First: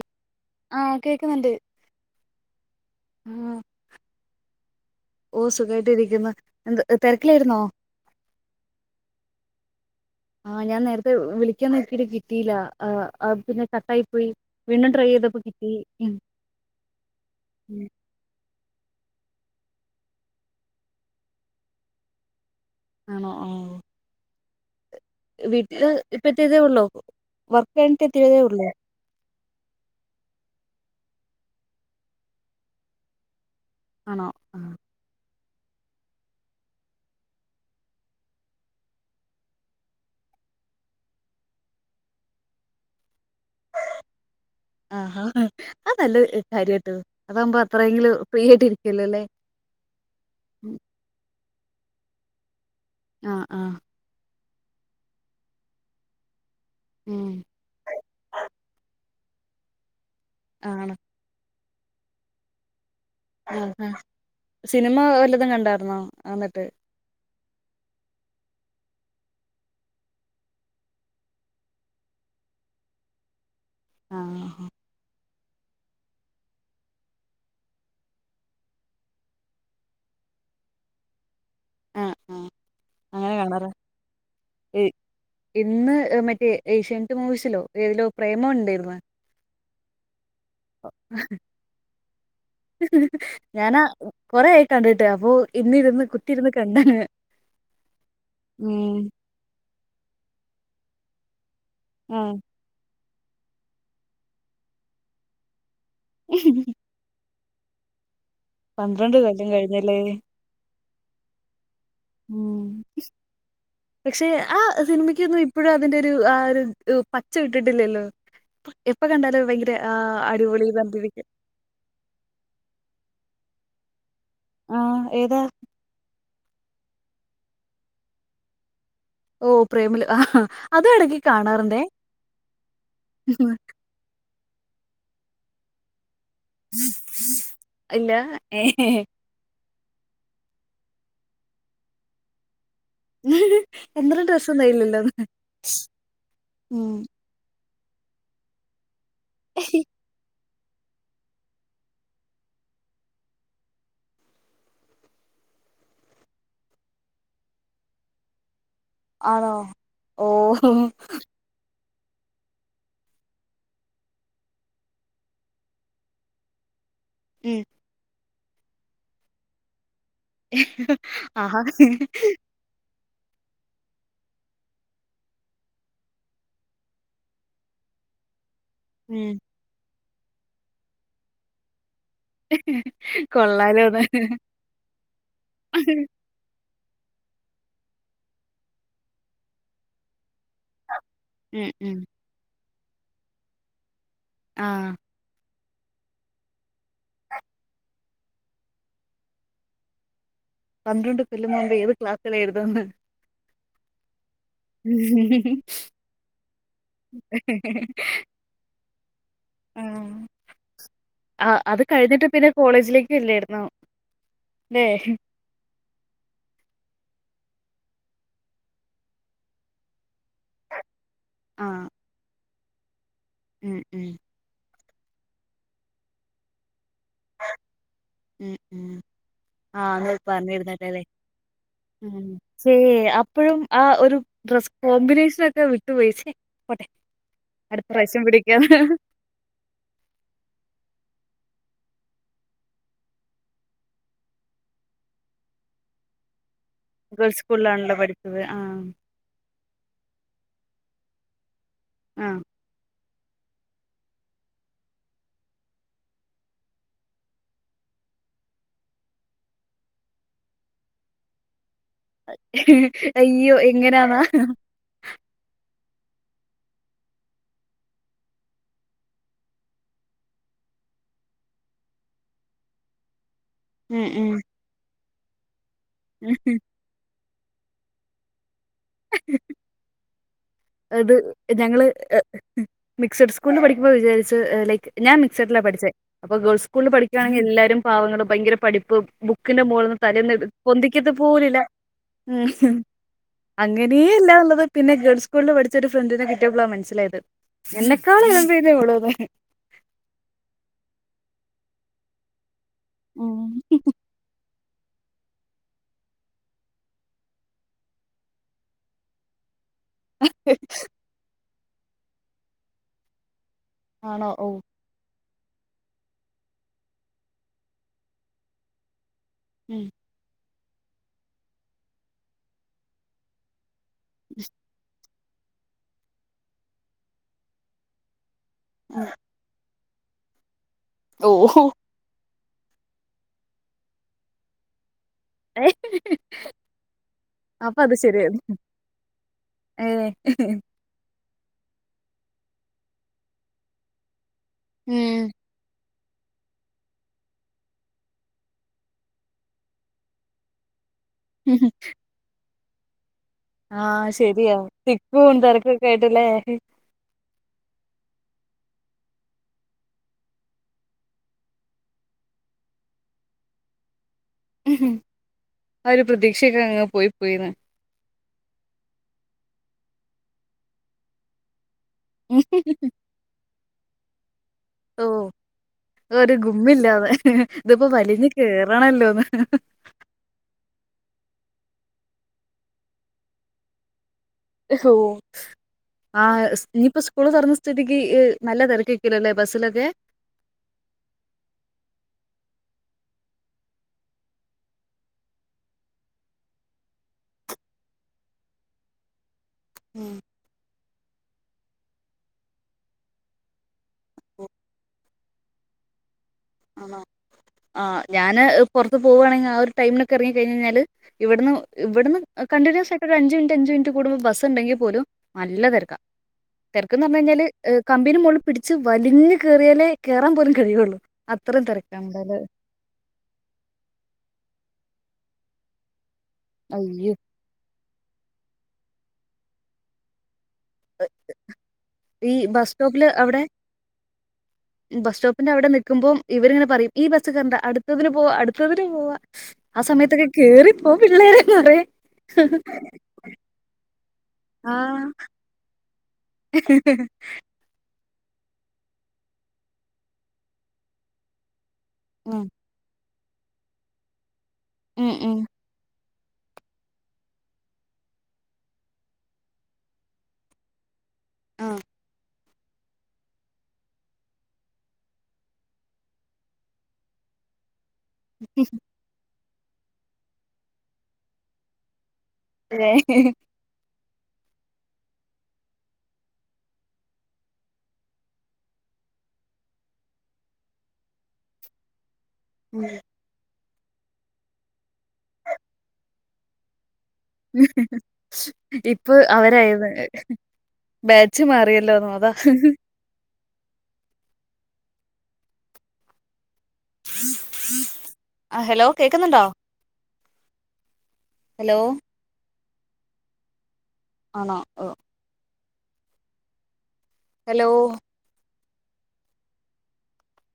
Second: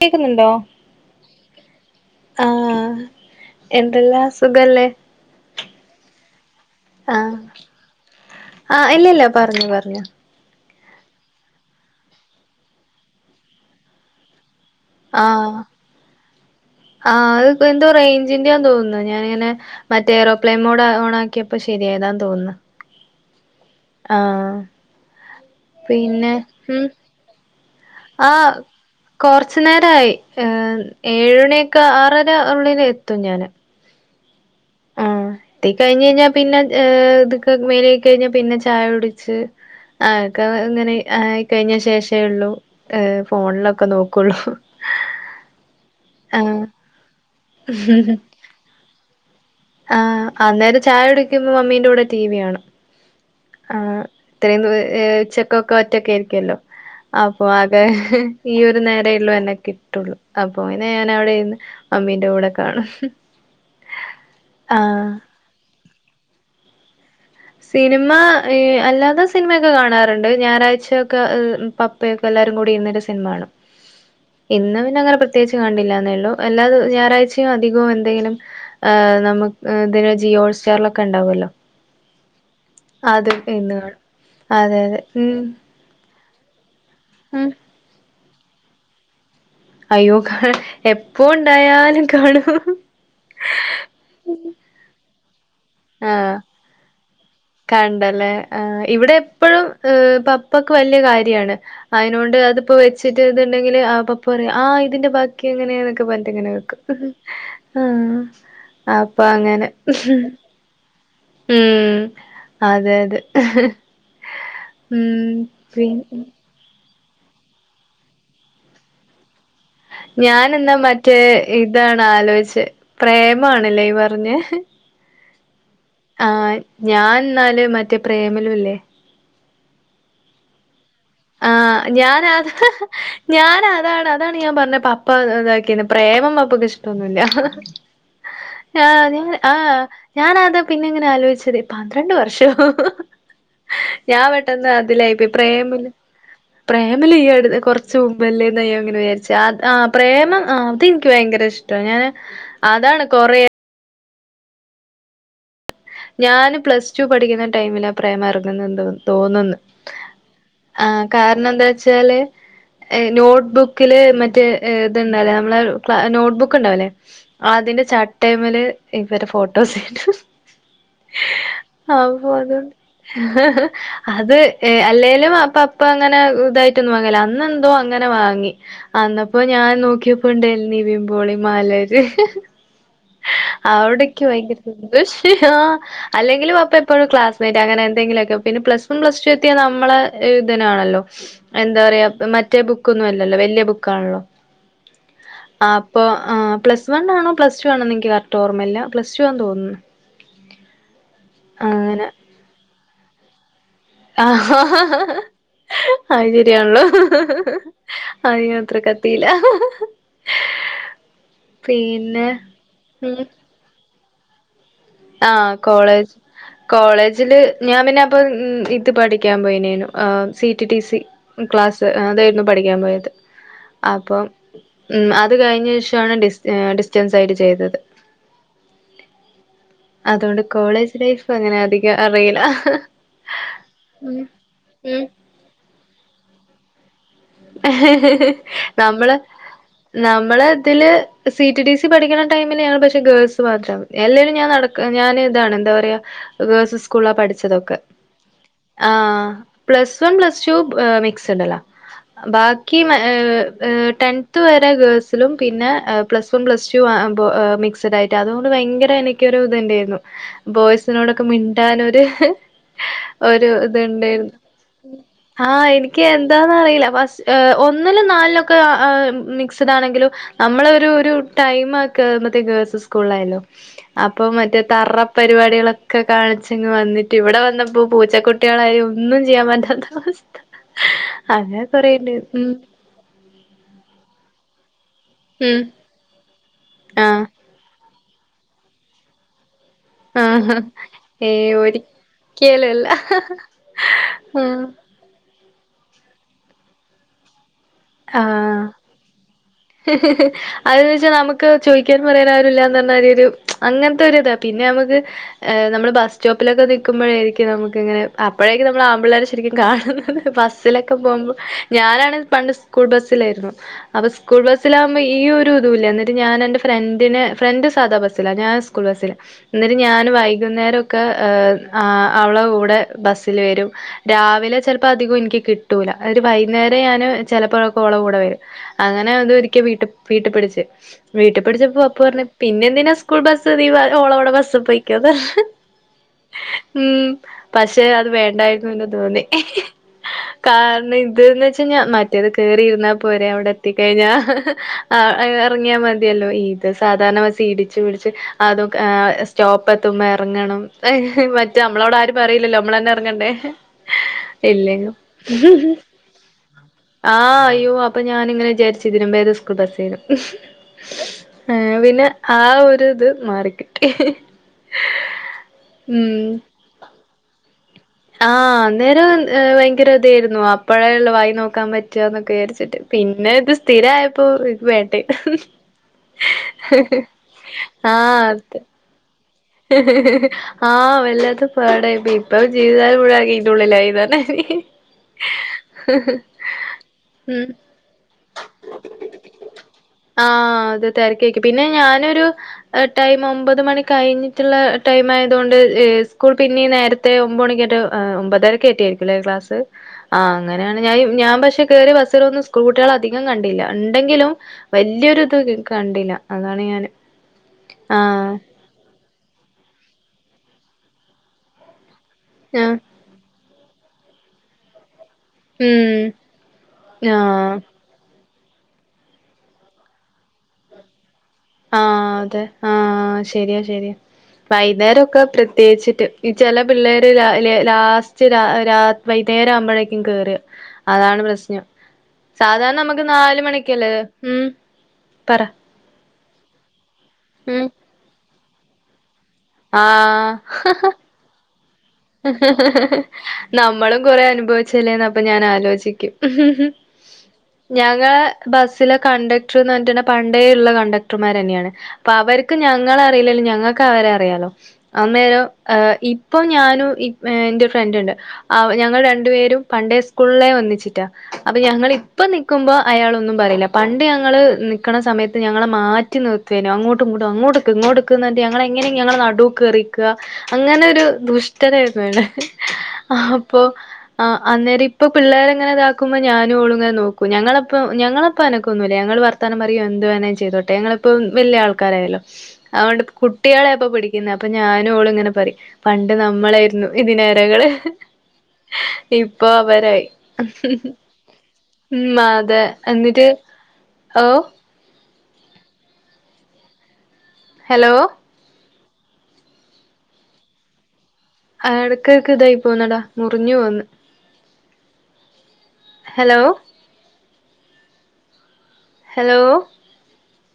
കേക്കുന്നുണ്ടോ ആഹ് കേക്കുന്നുണ്ട് ആ എന്തല്ലാം സുഖല്ലേ ഓ സുഖായിട്ട് ഇരിക്കുന്നു എന്ത് ആഹ് തരക്കിലായിരുന്നോ ആഹ് ഇല്ലില്ല പറഞ്ഞോ പറഞ്ഞോ ആ ഞാൻ നേരത്തെ വിളിക്കാൻ നോക്കീട്ട് കിട്ടിയില്ല പിന്നെ കട്ടായി പോയി വീണ്ടും ട്രൈ ചെയ്തപ്പോ ആഹ കിട്ടി ഉം ആ എന്താ റേയ് റെയിഞ്ചിൻ്റെ തോന്നുന്നു ഞാനിങ്ങന മറ്റേ എയ്റോപ്ലെയിൻട് ഓൺ ആക്കിയപ്പോ ശരിയായതാന്ന് തോന്നുന്നു ആണോ ആ ആഹ് വീട്ടില് ഇപ്പ പിന്നെ എത്തിയതേ ഉള്ളൂ ഉം വർക്ക് കഴിഞ്ഞിട്ട് എത്തിയതേ ഉള്ളൂ കുറച്ചു നേരമായി ഏഴ്മണിക്കെ ആറര ഉള്ളിൽ എത്തും ഞാൻ ആണോ ആഹ് ആഹ് എത്തി കഴിഞ്ഞ കഴിഞ്ഞാൽ പിന്നെ ഇതക്കെ മേലയുകി കഴിഞ്ഞാ പിന്നെ ചായടിച്ച് ആക്കെ ഇങ്ങനെ ആയിക്കഴിഞ്ഞ ശേഷേള്ളൂ ഹ് ഫോണിലൊക്കെ നോക്കുള്ളു ആഹ് അത് നല്ല കാര്യട്ടോ അതാകുമ്പോ അത്രയെങ്കിലും ഫ്രീ ആയിട്ട് ഇരിക്കല്ലോ അല്ലെ ആഹ് അന്നേരം ചായ കുടിക്കുമ്പോ മമ്മീന്റെ കൂടെ ടിവി കാണും ആഹ് ഇത്രയു ഉച്ചക്കക്കെ ഒറ്റക്കയിരിക്കുല്ലോ ഉം അപ്പൊ ആകെ ഈയരു നേരള്ളൂ എന്നെ കിട്ടുള്ളു അപ്പൊ ഇങ്ങനെ ആണ് ഞാൻ അവിടെ ഇന്ന് മമ്മീന്റെ കൂടെ കാണും ആ സിനിമ ആഹ് വല്ലതും കണ്ടായിരുന്നോ വന്നിട്ട് സിനിമ അല്ലാത സിനിമയൊക്കെ കാണാറുണ്ട് ഞായറാഴ്ചയൊക്കെ പപ്പയോക്കെ എല്ലരും കൂടി ഇരുന്നൊരു സിനിമകാണും ആഹ് ആഹ് ഇന്ന് പിന്നെങ്ങനെ പ്രത്യേകിച്ച് കണ്ടില്ലന്നെ ഉള്ളൂ അല്ലാത ഞായറാഴ്ചയും അധികവും എന്തെങ്കിലും ആഹ് നമുക്ക് അതിന് ജിയോ സ്റ്റാറിലൊക്കെ ഉണ്ടാവല്ലോ ആഹ് അങ്ങനെ കണ്ടത ഇന്ന് കാണും അതെ അതെ ഉം ഇന്ന് മറ്റേ ഏഷ്യൻ മൂവീസിലോ ഏതിലോ പ്രേമം ഉണ്ടായിരുന്നു അയ്യോ എപ്പോ ഉണ്ടായാലും കാണൂ ഞാന കൊറെ ആയി കണ്ടിട്ട് അപ്പൊ ഇന്നിരുന്ന് ആഹ് കുത്തിരുന്ന് കണ്ടാണ് കണ്ടല്ലേ ആഹ് ഉം ഇവിടെ എപ്പഴും ഹ് പപ്പക്ക് വലിയ കാര്യമാണ് ആഹ് അതിനൊണ്ട് അത് ഇപ്പൊ വെച്ചിട്ട് ഇതുണ്ടെങ്കിൽ പപ്പ പറ ആ ഇതിന്റെ ബാക്കി എങ്ങനെയാന്നൊക്കെ പറഞ്ഞിട്ടങ്ങനെ വെക്കും ആഹ് പന്ത്രണ്ട് കൊല്ലം അപ്പൊങ്ങനെ കഴിഞ്ഞല്ലേ ഉം അതെ അതെ. പക്ഷെ ആ സിനിമയ്ക്കൊന്നും ഉം ഇപ്പഴും പിൻ അതിന്റെ ഒരു ആ ഒരു പച്ച ഇട്ടിട്ടില്ലല്ലോ എപ്പൊ കണ്ടാല ഭയങ്കര ആ അടിപൊളി ഞാനെന്നാ മറ്റേ ബന്തിതിക്ക് ഇതാണ് ആലോയ്ച്ച് പ്രേമാണല്ലേ ഈ പറഞ് ആഹ് ഏതാ ആഹ് ഞാൻന്നാല് മറ്റേ പ്രേമലുല്ലേ ഓഹ് പ്രേമലു അത് ഇടക്ക് കാണാറുണ്ടേ ആഹ് ഞാനാത് ഞാനാ അതാണ് അതാണ് ഞാൻ പറഞ്ഞ പപ്പ ഇതാക്കിയ പ്രേമം പപ്പക്ക് ഇഷ്ടൊന്നുല്ല ഇല്ല ഏ ആഹ് ഞാൻ ആഹ് ഞാനതാ പിന്നെ ഇങ്ങനെ ആലോയ്ച്ചത് പന്ത്രണ്ട് വർഷോ എന്തരം ഞാൻ പെട്ടന്ന് രസംണ്ടായില്ലല്ലോ അതിലായിപ്പ പ്രേമിലു ഉം പ്രേമല്യ കുറച് മുമ്പല്ലേന്ന്യ്യ അങ്ങനെ വിചാരിച്ചു പ്രേമം അതെനിക്ക് ഭയങ്കര ഇഷ്ടം ഞാന് അതാണ് കുറെ ഞാന് പ്ലസ്റ്റു പഠിക്കുന്ന ടൈമിലാ പ്രേമം ഇറങ്ങുന്നത് എന്തോന്നുന്നു ആണോ തോന്നുന്നു ഓ ആ കാരണം എന്താ ച്ചാല് നോട്ട്ബുക്കില് മറ്റേ ഇത്ണ്ടല്ലേ നമ്മള നോട്ട്ബുക്ക് ഉണ്ടാവല്ലേ ഉം അതിന്റെ ചട്ടയ്മല് ഇവരെ ഫോട്ടോസ് വെയ്ക്കും [inaudible] അതണ്ട് അത് ഏഹ്‌ അല്ലേലും അപ്പ അപ്പ അങ്ങനെ ഇതായിട്ടൊന്നും വാങ്ങല അന്ന എന്തോ അങ്ങനെ വാങ്ങി ഉം അന്നപ്പോ ഞാൻ നോക്കിയപ്പോണ്ടൽ നിവമ്പോളി മലര് [inaudible] അവിടക്ക ഭയങ്കര സന്തോഷ അല്ലെങ്കിലും അപ്പ ഇപ്പോഴും ക്ലാസ്മേറ്റ് അങ്ങനെ എന്തെങ്കിലുമൊക്കെ പിന്നെ പ്ലസ് വൺ പ്ലസ് ടു എത്തിയാ നമ്മളെ ഇതിനാണല്ലോ ഉം എന്താ ഉം പറയാ മറ്റേ ബുക്കൊന്നും അല്ലല്ലോ വല്ല്യ ബുക്കാൺല്ലോ ആഹ്‌ അപ്പൊ പ്ലസ് വൺ ആണോ പ്ലസ് ടു ആണോ നിക്ക് കറക് ഓമ്മല്ല പ്ലസ് ടു വാന്ന് തോന്നുന്നു പന്ത്രണ്ട് കൊല്ലം മുൻപ് ഏത് അങ്ങനെ ക്ലാസ്സിൽ ആയിരുനുന്ന്‌ ആചര്യണല്ലോ അത്ര ക പറീല ആഹ്‌ ആ അത് കഴിഞ്ഞിട്ട് പിന്നെ കോളേജിലേക്ക് ഉം ഇല്ലായിരുന്നോ ലേഹ് ആഹ് കോളേജ് കോളേജില് ഞാൻ പിന്നെ അപ്പൊ ഇത് പഠിക്കാൻ പോയിനു സി ടി ടി സി ആഹ് ക്ലാസ്സ് അതായിരുന്നു പഠിക്കാൻ പോയത് ഉം ഉം അപ്പം ഉം അത് കഴിഞ്ഞ ശേഷണ് ഡിസ്റ്റൻസ് ആയിട്ട് ചെയ്തത് ഉം ഉം ആഹ്‌ ഇങ്ങൾ അതുകൊണ്ട് പറഞ്ഞുരുന്നട്ടെ കോളേജ് അല്ലെ ലൈഫ് അങ്ങനെ അധികം അറിയില്ല അപ്പഴും ആ ഒരു ഡ്ര ഉം കോമ്പിനേഷന ഒക്കെ വിട്ടുപയിച്ചേ ട്പോട്ടെ നമ്മള് നമ്മള ഇതില് C T T T C പഠിക്കണ ടൈമിലെയാണ് പക്ഷെ ഗേൾസ് മാത്ര എല്ലാവരും ഞാൻ നടക്ക ഞാൻ ഇതാണ് എന്താ പറയാ സ്കൂള ഗേൾസ് പഠിച്ചതൊക്കെ സ്കൂളിലാണല്ലോ പഠിച്ചത് ആഹ് ആഹ്‌ plus one plus two mixed അല്ല ബാ ആഹ് ബാക്കി ടെൻത്ത് വരെ ഗേൾസിലും പിന്നെ പ്ലസ് വൺ പ്ലസ് ടു മ മിക്സഡ് ആയിട്ട് അതുകൊണ്ട് ഭയങ്കര എനക്ക് ഇത്ണ്ടായിരുന്നു ബോയ്സിനോടൊക്കെ മിണ്ടൻരു ഒരു അയ്യോ എങ്ങനാന്നാ ഇത്ണ്ടായിരുന്നു ആഹ് എനിക്ക് എന്താന്ന അറിയില്ല ഒന്നിലും നാലിലൊക്കെ മിക്സ്ഡ് ആണെങ്കിലും നമ്മള ഒരു ഒരു ടൈം ആക്ക മറ്റേ ഗേൾസ് സ്കൂളിലായാലോ ഉം അപ്പൊ ഉം മറ്റേ തറ പരിപാടികളൊക്കെ ഉം. കാണിച്ചെങ്ങ് വന്നിട്ട് ഇവിടെ വന്നപ്പോ പൂച്ചക്കുട്ടികളായും ഒന്നും ചെയ്യാൻ പറ്റാത്ത അവസ്ഥ അത് അങ്ങനെ ഞങ്ങള് കൊറേണ്ട് ഉം മിക്സഡ് സ്കൂളി പഠിക്കുമ്പോ വിചാരിച്ച് ലൈക്ക് ഞാൻ മിക്സിഡില ഉം പഠിച്ചേ അപ്പൊ ഗൾസ്കൂളിൽ ആഹ് പഠിക്കണെങ്കിൽ എല്ലാരും പാവങ്ങള് ഭയങ്കര പഠിപ്പ് ബുക്കിന്റെ മോകൾന്ന് തലന്ന് ആഹ് പൊന്ക്കത് ഏയ് പോലില്ല ഉം ഒരിക്കലല്ല അങ്ങനെയല്ല ഉള്ളത് ആഹ് പിന്നെ ഗേൾസ് സ്കൂളിൽ പഠിച്ച ഒരു ഫ്രണ്ടിനെ കിട്ടിയപ്പോളാ മനസിലായത് എന്നെക്കാള എൻതേ ഉള്ള അത വെച്ചാൽ നമുക്ക് ചോദിക്കാൻ പറയാന ആരുില്ല അങ്ങനത്തെ ഒരു ഇതാ പിന്നെ നമുക്ക് നമ്മ ബസ്റ്റോപ്പിലൊക്കെ നീക്കുമ്പോഴായിരിക്കും നമുക്ക് ഇങ്ങനെ അപ്പോഴേക്ക നമ്മൾ ആമ്പിളേര ശും കാണുന്നത് ബസ്സിലൊക്കെ പോകുമ്പോ ഞാനാണ് പണ്ട് സ്കൂൾ ബസ്സിലായിരുന്നു അപ്പൊ ആണോ സ്കൂൾ ഓ ബസ്സില ഈ ഒരു ഇതു ഇല്ല എന്നിട്ട് ഞാൻ എന്റെ ഫ്രണ്ടിനെ ഫ്രണ്ട് സാധാ ബസ്സില്ല ഞാൻ സ്കൂൾ ബസ്സില്ല എന്നിട്ട് ഉം ഞാൻ വൈകുന്നേരക്കെ അവള കൂടെ ബസ്സിൽ വരും രാവിലെ ചെലപ്പോ അധികം എനിക്ക് കിട്ടൂല ഒരു വൈകുന്നേരം ഞാന് ചിലപ്പോഴൊക്കെ കൂടെ വരും അങ്ങനെ അതരിക്ക വട്ട വീട്ടുപിടിച്ച് ഓ വീട്ട പിടിച്ചപ്പോ പറഞ്ഞെ പിന്നെ എന്തിനാ സ്കൂൾ ബസ്സ് ഓളോടെ ബസ് പോയിക്ക പറഞ്ഞു ഉം അപ്പൊ പക്ഷെ അത് ശരിയായിരുന്നു വേണ്ടായിരുന്നു എന്ന് തോന്നി ഏ കാരണം ഇത് എന്നു വെച്ച ഞ മറ്റേത് കേറിയിരുന്നാ പോരെ അവിടെ എത്തിക്കഴിഞ്ഞാ ആഹ് ഇറങ്ങിയാൽ മതിയല്ലോ ഇത് സാധാരണ ഇടിച്ചു പിടിച്ച് അതും സ്റ്റോപ്പത്തുമ്പോ യെറങ്ങണം മറ്റേ നമ്മളോട് ആരും പറയില്ലല്ലോ നമ്മളന്നെ എറങ്ങണ്ടേ ആഹ് ശരിയാ ഇല്ലെങ്കി തിക്കും തെരക്കൊക്കെ ആയിട്ട്ല്ലേ ആഹ് അയ്യോ അപ്പൊ ഞാനിങ്ങനെ വിചാരിച്ച് ഇതിലും ഭേദം സ്കൂൾ ബസ്സാരുന്നു ഏഹ് പിന്നെ ആ ഒരു ഇത് മാറിക്കിട്ടി ആഹ് ഒരു ഉം പ്രതീക്ഷയിലാ അങ്ങ് പോയി പോയിന്ന് ആഹ് അന്നേരം ഭയങ്കര ഇതായിരുന്നു അപ്പഴേ ഉള്ള വായി നോക്കാൻ പറ്റ പറ്റെന്നൊക്കെ വിചാരിച്ചിട്ട് പിന്നെ ഇത് സ്ഥിരയപ്പോ ഓ ഒരു ഗുമ്മില്ലാതെ ഇതിപ്പോ വലിഞ്ഞ് കേറണല്ലോന്ന് ഹ് ഹ് ആഹ് വല്ലാത്ത പാടായിപ്പ ഇപ്പ ജീവിതകാലം മുഴുവൻ ഇതിൻ്റെ ഉള്ളിലായിന്ന് പറഞ്ഞു ഓഹ് ആഹ് ഇനിയിപ്പോ സ്കൂള് ഉം തുറന്ന സ്ഥിതിക്ക് നല്ല തെരക്ക് ആയിരിക്കുല്ലേ ബസ്സിലൊക്കെ ആഹ് അത് തെരക്കായിരിക്കും പിന്നെ ഞാനൊരു ടൈം ഒമ്പത് മണി കഴിഞ്ഞ് ട്ട്ള്ള ടൈം ആയതുകൊണ്ട് സ്കൂൾ പിന്നീ നേരത്തെ ഒമ്പത് മണിക്കറ്റെ ആയിട്ട് ഒമ്പതരക്ക് ആറ്റ ആയിരിക്കുംല്ലേ ക്ലാസ്സ് ഉം ആഹ് അങ്ങനെയാണ് ഞ ഞാൻ പക്ഷെ കയറിയ ബസ്സിൽ ഒന്നും സ്കൂൾ കുട്ടികൾ അധികം കണ്ടില്ല ഉണ്ടെങ്കിലും വലിയൊരിത് കണ്ടില്ല അതാണ് ഞാന് അഹ് ആഹ് ഞാന് പൊറത്ത് പോവുകവാണെങ്കിൽ ആ ഒരു ടൈമിനൊക്കെ ഇറങ്ങി കഴിഞ് കഴഞ്ഞാല് ഇവിടുന്ന് ഇവിടുന്ന് കണ്ടിന്യൂസ് ആഹ് അഞ്ച് മിനിറ്റ് അഞ്ച് മിനിറ്റ് കൂടുമ്പോ ബസ് ഉണ്ടെങ്കിൽ പോലും നല്ല തെരക്ക ഉം തെരക്കൊ തെരക്ക്ന്ന് പറഞ്ഞു കഴിഞ്ഞാല് ആഹ് കമ്പി ന് മുകളിൽ പിടിച്ച് വലിഞ്ഞ് കേറിയാലേ കയറാൻ പോലും കഴിയൊള്ളു ആഹ് അതെ ആഹ് ശരിയാ ശരിയാ വൈകുന്നേരൊക്കെ പ്രത്യേകിച്ചിട്ട് ഈ ചെല പിള്ളേര് അയ്യോ ലാ ല ലാസ്റ്റ് രാ രാ വൈകുന്നേരം ആവുമ്പോഴേക്കും കേറഅതാണ് പ്രശ്നം ഈ ബസ് സാധാരണ നമുക്ക് സ്റ്റോപ്പില് നാല് അവിടെ മണിക്കല്ലേ ഉം പറയ് ഇവിടെ നിക്കുമ്പോൾ ഇവരിങ്ങനെ പറയും ഈ ബസ് കയറണ്ടാ ഉം അടുത്തതിന് പോവാ അടുത്തതിന് പോവാ ആ സമയത്തൊക്കെ ആഹ് കേറിപ്പോ പിള്ളേരേ എന്ന് പറയും നമ്മളും കൊറെ ആഹ് അനുഭവിച്ചല്ലേന്ന് അപ്പ ഞാൻ ആലോചിക്കും ഹ്‌ഹ് ഉം ഞങ്ങളെ ബസ്സിലെ കണ്ടക്ടർന്ന് പറഞ്ഞിട്ട പണ്ടേ ഇള്ള കണ്ടക്ടർമാര് തന്നെയാണ് അപ്പൊ ഉം അവർക്ക് ഞങ്ങളെ അറിയില്ലേലും ഞങ്ങൾക്ക് അവരെ അറിയാലോ ഉം ഉം അന്നേരം ഇപ്പൊ ഞാനും ഇൻ്റെ എന്റെ ഫ്രണ്ടുണ്ട് ഞങ്ങൾ രണ്ടു പേരും പണ്ടേ സ്കൂളിലെ ഒന്നിച്ചിട്ടാ അപ്പൊ ആഹ് ഞങ്ങള് ഇപ്പ മ്പോ അയാളൊന്നും പറയില്ല പണ്ട് ഞങ്ങൾ നിക്കണ സമയത്ത് ഞങ്ങളെ മാറ്റി നിർ ത്തിനു അണ്ടോട്ടുങ്ങട്ടു അങ്ങോട്ടുനിക്ക് ഇങ്ങട്ടും ഞങ്ങ എങ്ങനെ ഞങ്ങള നടു കയറി നിക്കുക അങ്ങനെ ഒരു ദുഷ്ടരായിന്നു അയാൾ ആഹ് അപ്പോ ആഹ് അന്നേരം ഇപ്പ പിള്ളേർ അങ്ങനെതാക്കുമ്പോ ഞാനും ഓളുങ്ങെ നോക്കും ഞങ്ങളപ്പ ഞങ്ങളിപ്പ അനക്കെ ഒന്നുല്ല ഞങ്ങ വർത്താനം പറയോ എന്ത് വേണോലും ചെയ്തോട്ടെ ഞങ്ങളിപ്പോ വല്യയ ആൾക്കാരായല്ലോ ഉം അതൊണ്ട് കുട്ടികളെ അപ്പൊ പിടിക്കുന്നത് അപ്പൊ ഞാനും അവളും ഇങ്ങനെ പറയും പണ്ട് നമ്മളായിരുന്നു ഇതിനാകത് ഞങൾ ഇപ്പൊ അവരായി ബേച്ച് മാറിയല്ലോന്ന് ഉം അതാ അതെ എന്നിട്ട് ഓ ഹലോ അഹ് ഹലോ കേക്കുന്ന്ണ്ടോ ഹലോ ആഹ് എടക്കൊക്ക് ഇതായി പോവ്ന്നടാ മുറിഞ്ഞു പോന്ന്. ആണോ ഓ ഹലോ ഹലോ ഹെലോ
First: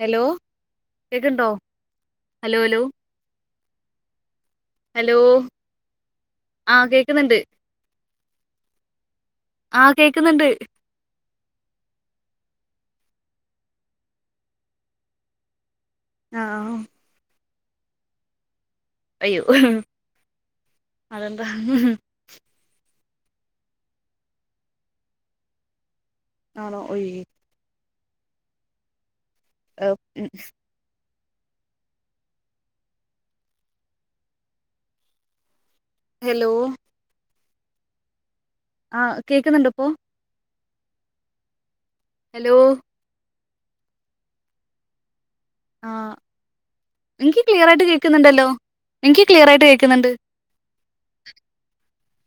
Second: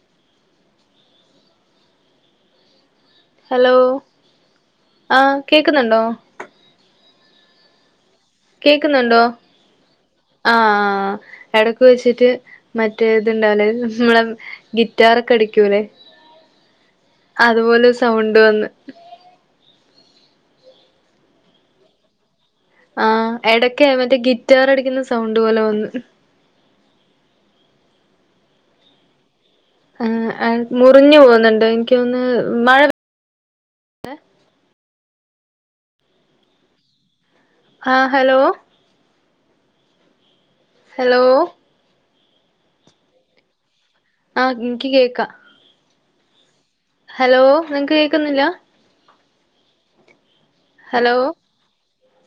ഹലോ കേക്ക്ണ്ടോ ഹലൊ ഹലൊ. ഹലോ ഹലോ ആഹ് കേക്ക്ന്നുണ്ടോ. ആഹ് കേക്ക്ന്ന്ണ്ട് കേക്കുന്നുണ്ടോ ആഹ് കേക്കുന്നുണ്ട് ആഹ്. എടക്ക് വെച്ചിട്ട് മറ്റെ ഇത്ണ്ടാവൂലേ. നമ്മളെ ഗിറ്റാറൊക്കെ അടിക്കൂല്ലേ. ആഹ് അതുപോലെ സൗണ്ട് വന്ന് അയ്യോ [inaudible] അതന്താ ആഹ് എടക്ക് മറ്റെ ഗിറ്റാർ അടിക്കുന്ന സൗണ്ട് പോലെ വന്ന്. ഉം മുറിഞ്ഞു പോകുന്ന്ണ്ട്. ഇൻക്ക് തോന്ന് മഴ [unintelligible] ഹെലോ ആഹ് ഹെലോ. ആഹ് കേക്ക്ന്ന്ണ്ട ഇപ്പോ ഹെലോ. ഹെലോ. ആഹ് ഇൻക്ക് കേക്ക ആഹ് ഇൻക്ക് ക്ലിയർ ആയിട്ട് നിങ്ങക്ക് കേക്ക് കേക്കുന്നില്ല ന്ന്ണ്ടല്ലോ. നിൻക്ക് ക്ലിയർ ആയിട്ട് കേക്ക്ന്ന്ണ്ട്. ഹലോ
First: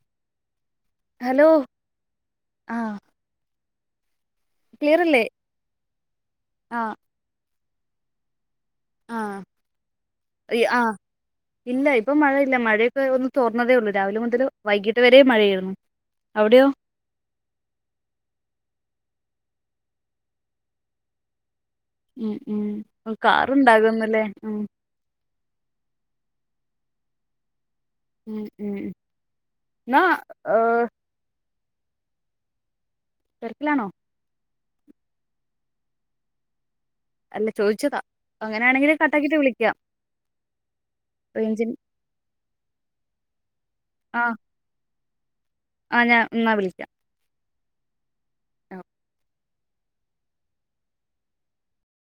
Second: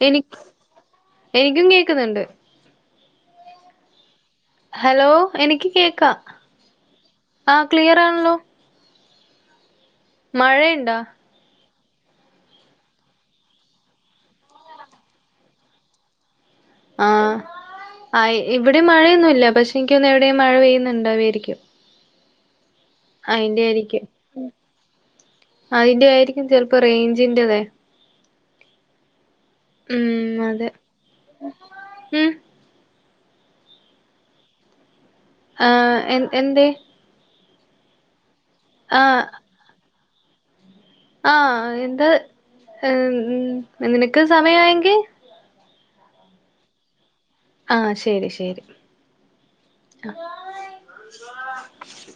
എനി ഹലോ എനിക്കും കേക്ക്ന്ന്‌ണ്ട്. ആഹ് ഹലോ ക്ലിയറല്ലേ എനിക്ക് കേക്കാ. ആഹ് ആഹ് ക്ലിയറാണല്ലോ. ആഹ് ഇ ആഹ് മഴയുണ്ടാ ഇല്ല ഇപ്പൊ മഴയില്ല മഴയൊക്കെ ഒന്ന് തോർന്നതേ ഒള്ളൂ രാവിലെ മുതല് വൈകീട്ട് വരേ മഴയേര്ന്നു. അവിടെയോ ആഹ് ആഹ് ഇവിടിം മഴയൊന്നുല്ല പക്ഷെ ഇൻക്കിന്നെവിടിം മഴ പെയ്യ്ന്ന് ണ്ടാവരിക്കും. ഉം ഉം ഇപ്പൊ കാറുണ്ടാകുന്ന് ല്ലേ ഉം. അയിന്റെ ആയിരിക്കും ചെലപ്പൊ റെയ്ഞ്ചിന്റെതെ ഉം ഉം എന്നാ ഉം അതെ ഏഹ് ഉം. തെരക്ക്ലാണൊ. ആഹ് എൻ എന്തെ. അല്ല ചോയ്ച്ചതാ അങ്ങനെ ആണെങ്കിൽ ആഹ് കട്ടാക്കീട്ട് വിളിക്കാം റേഞ്ചിന് ആഹ് എന്താ നിനക്ക് ആഹ് സമയായെങ്കി ആഹ് ഞാൻ ഇന്നാ വിളിക്കാ. ആഹ് ശെരി ശെരി ആഹ്